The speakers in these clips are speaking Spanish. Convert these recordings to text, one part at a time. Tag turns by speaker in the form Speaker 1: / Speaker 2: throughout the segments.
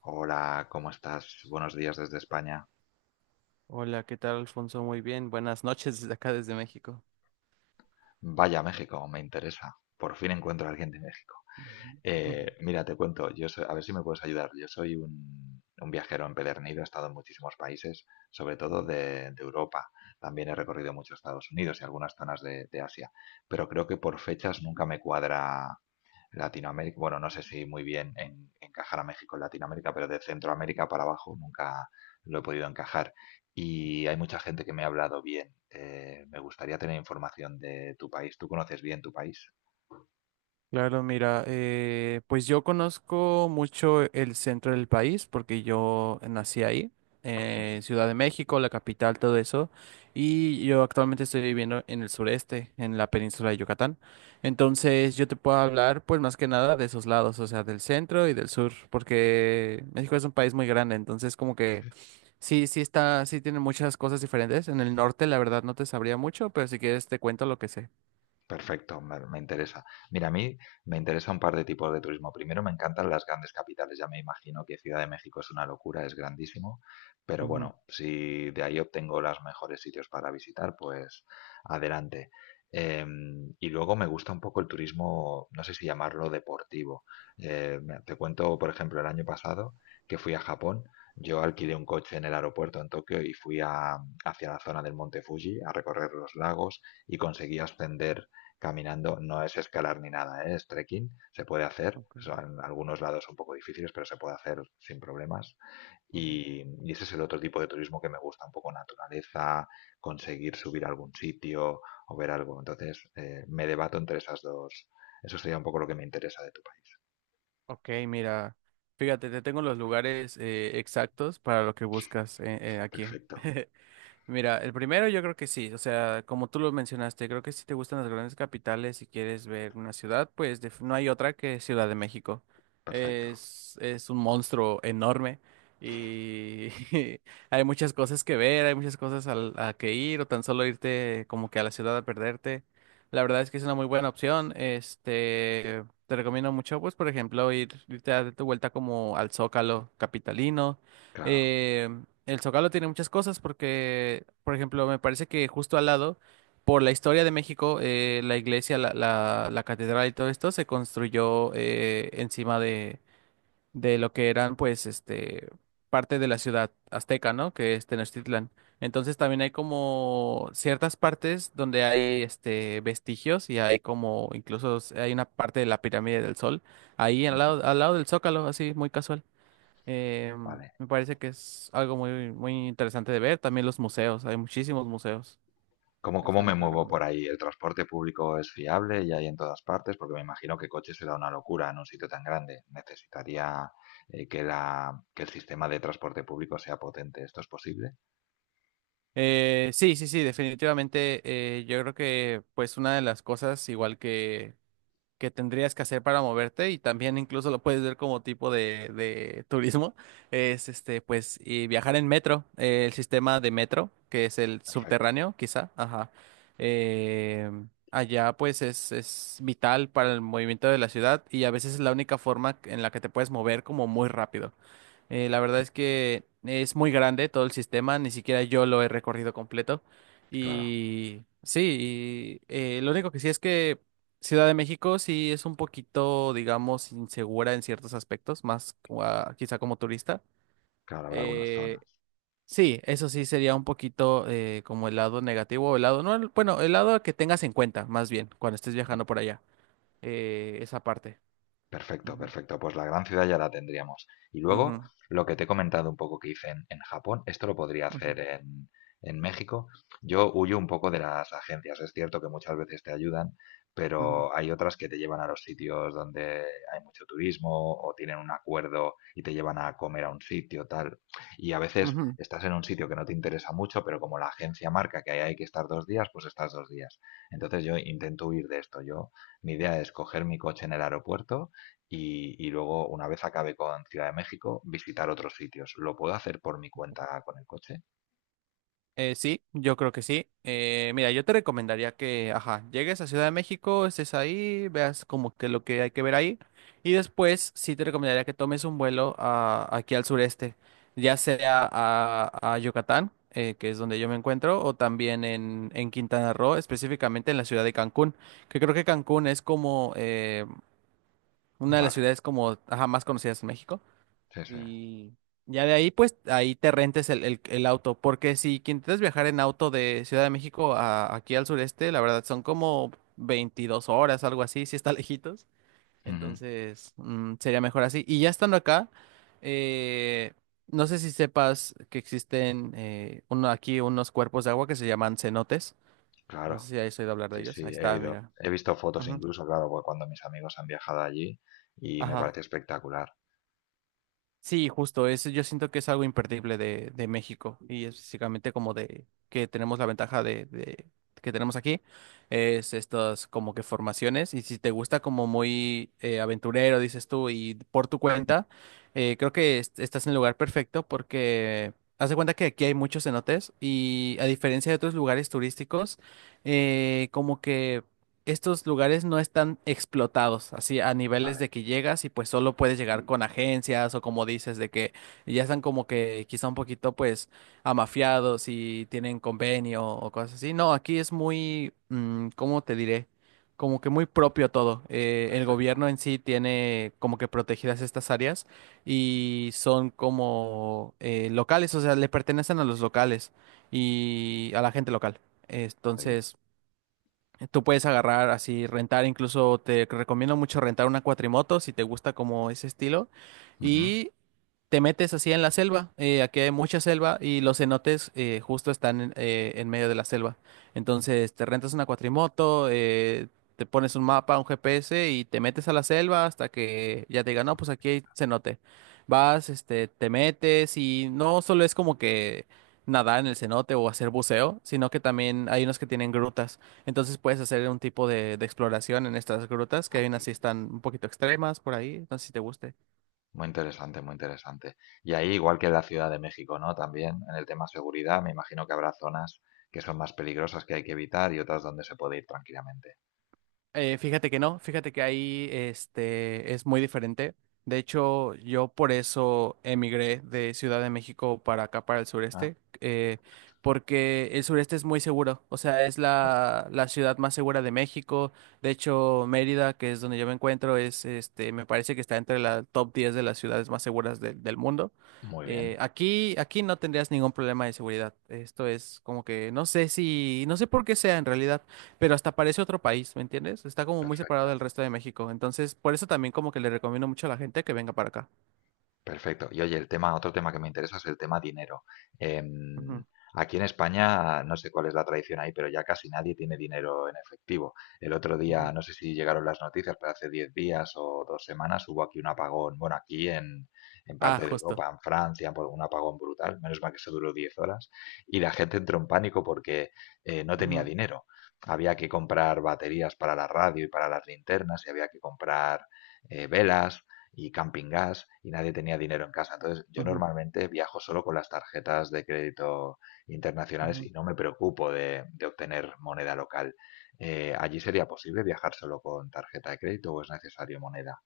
Speaker 1: Hola, ¿cómo estás? Buenos días desde España.
Speaker 2: Hola, ¿qué tal, Alfonso? Muy bien. Buenas noches desde acá, desde México.
Speaker 1: Vaya, México, me interesa. Por fin encuentro a alguien de México.
Speaker 2: Ujú,
Speaker 1: Mira, te cuento, a ver si me puedes ayudar. Yo soy un viajero empedernido, he estado en muchísimos países, sobre todo
Speaker 2: ujú.
Speaker 1: de Europa. También he recorrido mucho Estados Unidos y algunas zonas de Asia, pero creo que por fechas nunca me cuadra Latinoamérica, bueno, no sé si muy bien encajar a México en Latinoamérica, pero de Centroamérica para abajo nunca lo he podido encajar. Y hay mucha gente que me ha hablado bien. Me gustaría tener información de tu país. ¿Tú conoces bien tu país?
Speaker 2: Claro, mira, pues yo conozco mucho el centro del país porque yo nací ahí, Ciudad de México, la capital, todo eso, y yo actualmente estoy viviendo en el sureste, en la península de Yucatán. Entonces yo te puedo hablar pues más que nada de esos lados, o sea, del centro y del sur, porque México es un país muy grande, entonces como que sí está, sí tiene muchas cosas diferentes. En el norte, la verdad, no te sabría mucho, pero si quieres te cuento lo que sé.
Speaker 1: Perfecto, me interesa. Mira, a mí me interesa un par de tipos de turismo. Primero, me encantan las grandes capitales. Ya me imagino que Ciudad de México es una locura, es grandísimo. Pero
Speaker 2: Ujú.
Speaker 1: bueno, si de ahí obtengo los mejores sitios para visitar, pues adelante. Y luego me gusta un poco el turismo, no sé si llamarlo deportivo. Te cuento, por ejemplo, el año pasado que fui a Japón. Yo alquilé un coche en el aeropuerto en Tokio y hacia la zona del Monte Fuji a recorrer los lagos y conseguí ascender caminando, no es escalar ni nada, ¿eh? Es trekking, se puede hacer,
Speaker 2: Ok,
Speaker 1: son algunos lados un poco difíciles, pero se puede hacer sin problemas.
Speaker 2: ujú.
Speaker 1: Y ese es el otro tipo de turismo que me gusta, un poco naturaleza, conseguir subir a algún sitio o ver algo. Entonces, me debato entre esas dos. Eso sería un poco lo que me interesa de tu país.
Speaker 2: Ok, mira, fíjate, te tengo los lugares exactos para lo que buscas, aquí.
Speaker 1: Perfecto,
Speaker 2: Mira, el primero yo creo que sí, o sea, como tú lo mencionaste, creo que si te gustan las grandes capitales y quieres ver una ciudad, pues no hay otra que Ciudad de México.
Speaker 1: perfecto,
Speaker 2: Es un monstruo enorme y hay muchas cosas que ver, hay muchas cosas a que ir o tan solo irte como que a la ciudad a perderte. La verdad es que es una muy buena opción. Este, te recomiendo mucho, pues, por ejemplo, irte a dar tu vuelta como al Zócalo capitalino.
Speaker 1: claro,
Speaker 2: Eh, el Zócalo tiene muchas cosas porque, por ejemplo, me parece que justo al lado, por la historia de México, la iglesia, la catedral y todo esto se construyó encima de lo que eran, pues, este, parte de la ciudad azteca, ¿no? Que es Tenochtitlan. Entonces también hay como ciertas partes donde hay, este, vestigios y hay como, incluso hay una parte de la pirámide del Sol ahí al lado del Zócalo, así, muy casual. Eh,
Speaker 1: vale.
Speaker 2: me parece que es algo muy, muy interesante de ver. También los museos, hay muchísimos museos.
Speaker 1: ¿Cómo,
Speaker 2: Eso
Speaker 1: cómo me
Speaker 2: también te lo
Speaker 1: muevo por
Speaker 2: recomiendo.
Speaker 1: ahí? ¿El transporte público es fiable y hay en todas partes? Porque me imagino que coche será una locura en un sitio tan grande. Necesitaría que la, que el sistema de transporte público sea potente. ¿Esto es posible?
Speaker 2: Sí, sí, sí, definitivamente. Yo creo que pues una de las cosas, igual que tendrías que hacer para moverte y también incluso lo puedes ver como tipo de turismo, es este, pues, y viajar en metro, el sistema de metro, que es el
Speaker 1: Perfecto.
Speaker 2: subterráneo, quizá, ajá. Eh, allá pues es vital para el movimiento de la ciudad y a veces es la única forma en la que te puedes mover como muy rápido. La verdad es que es muy grande todo el sistema, ni siquiera yo lo he recorrido completo.
Speaker 1: Claro,
Speaker 2: Y sí, y, lo único que sí es que Ciudad de México sí es un poquito, digamos, insegura en ciertos aspectos, más como quizá como turista.
Speaker 1: claro, habrá algunas
Speaker 2: Eh,
Speaker 1: zonas.
Speaker 2: sí, eso sí sería un poquito como el lado negativo, o el lado, no, bueno, el lado que tengas en cuenta, más bien, cuando estés viajando por allá, esa parte.
Speaker 1: Perfecto,
Speaker 2: Ujú,
Speaker 1: perfecto. Pues la gran ciudad ya la tendríamos. Y luego,
Speaker 2: ujú,
Speaker 1: lo que te he comentado un poco que hice en, Japón, esto lo podría
Speaker 2: ujú,
Speaker 1: hacer en México. Yo huyo un poco de las agencias. Es cierto que muchas veces te ayudan,
Speaker 2: ujú,
Speaker 1: pero hay otras que te llevan a los sitios donde hay mucho turismo o tienen un acuerdo y te llevan a comer a un sitio, tal. Y a veces
Speaker 2: ujú.
Speaker 1: estás en un sitio que no te interesa mucho, pero como la agencia marca que ahí hay que estar 2 días, pues estás 2 días. Entonces yo intento huir de esto. Yo, mi idea es coger mi coche en el aeropuerto y luego, una vez acabe con Ciudad de México, visitar otros sitios. ¿Lo puedo hacer por mi cuenta con el coche?
Speaker 2: Sí, yo creo que sí. Mira, yo te recomendaría que, ajá, llegues a Ciudad de México, estés ahí, veas como que lo que hay que ver ahí. Y después sí te recomendaría que tomes un vuelo aquí al sureste, ya sea a Yucatán, que es donde yo me encuentro, o también en Quintana Roo, específicamente en la ciudad de Cancún, que creo que Cancún es como una de las
Speaker 1: Vale,
Speaker 2: ciudades como, ajá, más conocidas en México.
Speaker 1: sí, sí.
Speaker 2: Y ya de ahí, pues, ahí te rentes el auto. Porque si que intentas viajar en auto de Ciudad de México aquí al sureste, la verdad son como 22 horas, algo así, si está lejitos.
Speaker 1: Ujú.
Speaker 2: Entonces, sería mejor así. Y ya estando acá, eh, no sé si sepas que existen aquí unos cuerpos de agua que se llaman cenotes.
Speaker 1: Claro,
Speaker 2: No sé si has oído hablar de
Speaker 1: sí,
Speaker 2: ellos. Ahí
Speaker 1: sí,
Speaker 2: está, mira.
Speaker 1: he visto fotos
Speaker 2: Ujú.
Speaker 1: incluso, claro, porque cuando mis amigos han viajado allí y me
Speaker 2: Ajá.
Speaker 1: parece espectacular.
Speaker 2: Sí, justo, es, yo siento que es algo imperdible de México y es básicamente como de que tenemos la ventaja que tenemos aquí, es estas como que formaciones y si te gusta como muy aventurero, dices tú, y por tu cuenta, creo que estás en el lugar perfecto porque haz de cuenta que aquí hay muchos cenotes y a diferencia de otros lugares turísticos, como que estos lugares no están explotados, así a niveles
Speaker 1: Vale,
Speaker 2: de que llegas y pues solo puedes llegar con agencias o como dices, de que ya están como que quizá un poquito pues amafiados y tienen convenio o cosas así. No, aquí es muy, mm, ¿cómo te diré? Como que muy propio todo. El
Speaker 1: perfecto,
Speaker 2: gobierno en sí tiene como que protegidas estas áreas y son como locales, o sea, le pertenecen a los locales y a la gente local.
Speaker 1: muy bien.
Speaker 2: Entonces... Tú puedes agarrar así, rentar, incluso te recomiendo mucho rentar una cuatrimoto si te gusta como ese estilo.
Speaker 1: Ujú.
Speaker 2: Y te metes así en la selva. Aquí hay mucha selva y los cenotes justo están en medio de la selva. Entonces te rentas una cuatrimoto, te pones un mapa, un GPS y te metes a la selva hasta que ya te digan, no, pues aquí hay cenote. Vas, este, te metes y no solo es como que nadar en el cenote o hacer buceo, sino que también hay unos que tienen grutas. Entonces puedes hacer un tipo de exploración en estas grutas, que
Speaker 1: Ah,
Speaker 2: hay unas
Speaker 1: muy
Speaker 2: sí
Speaker 1: bien.
Speaker 2: están un poquito extremas por ahí, no sé si te guste.
Speaker 1: Muy interesante, muy interesante. Y ahí, igual que en la Ciudad de México, ¿no? También en el tema seguridad, me imagino que habrá zonas que son más peligrosas que hay que evitar y otras donde se puede ir tranquilamente.
Speaker 2: Fíjate que no, fíjate que ahí este, es muy diferente. De hecho, yo por eso emigré de Ciudad de México para acá, para el
Speaker 1: Ah,
Speaker 2: sureste, porque el sureste es muy seguro, o sea, es
Speaker 1: muy bien,
Speaker 2: la ciudad más segura de México. De hecho, Mérida, que es donde yo me encuentro, es, este, me parece que está entre la top 10 de las ciudades más seguras del mundo.
Speaker 1: muy bien.
Speaker 2: Aquí no tendrías ningún problema de seguridad. Esto es como que no sé si, no sé por qué sea en realidad pero hasta parece otro país, ¿me entiendes? Está como muy separado
Speaker 1: Perfecto,
Speaker 2: del resto de México. Entonces, por eso también como que le recomiendo mucho a la gente que venga para acá.
Speaker 1: perfecto. Y oye, el tema, otro tema que me interesa es el tema dinero. Em,
Speaker 2: Ujú,
Speaker 1: Aquí en España, no sé cuál es la tradición ahí, pero ya casi nadie tiene dinero en efectivo. El otro día,
Speaker 2: ujú.
Speaker 1: no sé si llegaron las noticias, pero hace 10 días o 2 semanas hubo aquí un apagón. Bueno, aquí en,
Speaker 2: Ah,
Speaker 1: parte de
Speaker 2: justo.
Speaker 1: Europa, en Francia, por un apagón brutal. Menos mal que eso duró 10 horas. Y la gente entró en pánico porque no tenía
Speaker 2: Ujú,
Speaker 1: dinero. Había que comprar baterías para la radio y para las linternas y había que comprar velas y camping gas y nadie tenía dinero en casa. Entonces, yo
Speaker 2: ujú,
Speaker 1: normalmente viajo solo con las tarjetas de crédito internacionales
Speaker 2: ujú.
Speaker 1: y no me preocupo de obtener moneda local. ¿Allí sería posible viajar solo con tarjeta de crédito o es necesario moneda?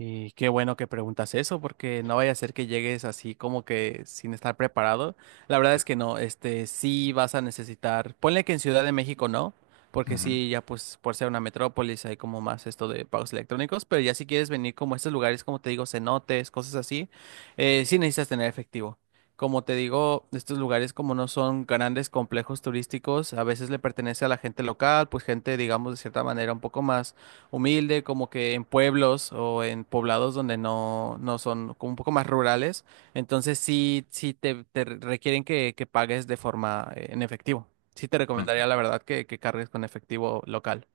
Speaker 2: Y qué bueno que preguntas eso, porque no vaya a ser que llegues así como que sin estar preparado. La verdad es que no, este, sí vas a necesitar, ponle que en Ciudad de México no, porque
Speaker 1: Ujú,
Speaker 2: sí, ya pues por ser una metrópolis hay como más esto de pagos electrónicos, pero ya si quieres venir como a estos lugares, como te digo, cenotes, cosas así, sí necesitas tener efectivo. Como te digo, estos lugares como no son grandes complejos turísticos, a veces le pertenece a la gente local, pues gente, digamos, de cierta manera un poco más humilde, como que en pueblos o en poblados donde no, no son como un poco más rurales. Entonces sí, te requieren que pagues de forma en efectivo. Sí te
Speaker 1: ujú.
Speaker 2: recomendaría la verdad que cargues con efectivo local.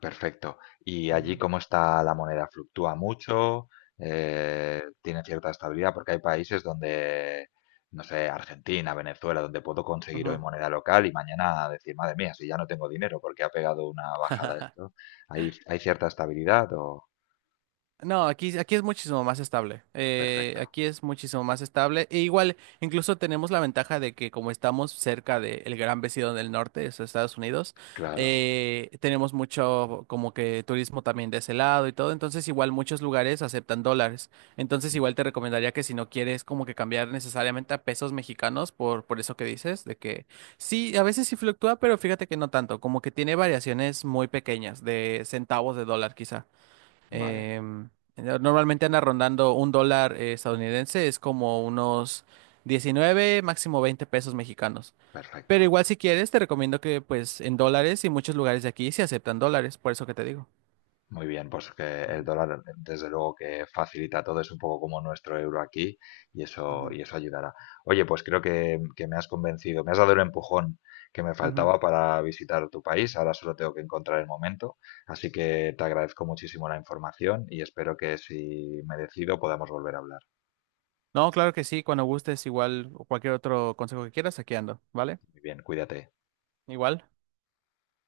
Speaker 1: Perfecto. ¿Y allí
Speaker 2: Ujú,
Speaker 1: cómo está la moneda? ¿Fluctúa mucho? ¿Tiene cierta estabilidad? Porque hay países donde, no sé, Argentina, Venezuela, donde puedo conseguir hoy
Speaker 2: ujú.
Speaker 1: moneda local y mañana decir, madre mía, si ya no tengo dinero porque ha pegado una bajada esto. ¿Hay cierta estabilidad o...?
Speaker 2: No, aquí es muchísimo más estable.
Speaker 1: Perfecto.
Speaker 2: Aquí es muchísimo más estable. E igual, incluso tenemos la ventaja de que como estamos cerca del gran vecino del norte, es Estados Unidos,
Speaker 1: Claro.
Speaker 2: tenemos mucho como que turismo también de ese lado y todo. Entonces, igual muchos lugares aceptan dólares. Entonces, igual te recomendaría que si no quieres como que cambiar necesariamente a pesos mexicanos por eso que dices, de que sí, a veces sí fluctúa, pero fíjate que no tanto, como que tiene variaciones muy pequeñas de centavos de dólar quizá.
Speaker 1: Vale.
Speaker 2: Em, normalmente anda rondando un dólar estadounidense, es como unos 19 máximo 20 pesos mexicanos. Pero
Speaker 1: Perfecto.
Speaker 2: igual si quieres, te recomiendo que pues en dólares y muchos lugares de aquí se aceptan dólares, por eso que te digo.
Speaker 1: Muy bien, pues que el
Speaker 2: Ujú,
Speaker 1: dólar desde luego que facilita todo, es un poco como nuestro euro aquí
Speaker 2: ujú.
Speaker 1: y eso ayudará. Oye, pues creo que me has convencido, me has dado el empujón que me
Speaker 2: Ujú.
Speaker 1: faltaba para visitar tu país, ahora solo tengo que encontrar el momento, así que te agradezco muchísimo la información y espero que si me decido podamos volver a hablar.
Speaker 2: No, claro que sí, cuando gustes, igual o cualquier otro consejo que quieras, aquí ando, ¿vale?
Speaker 1: Muy bien, cuídate.
Speaker 2: Igual.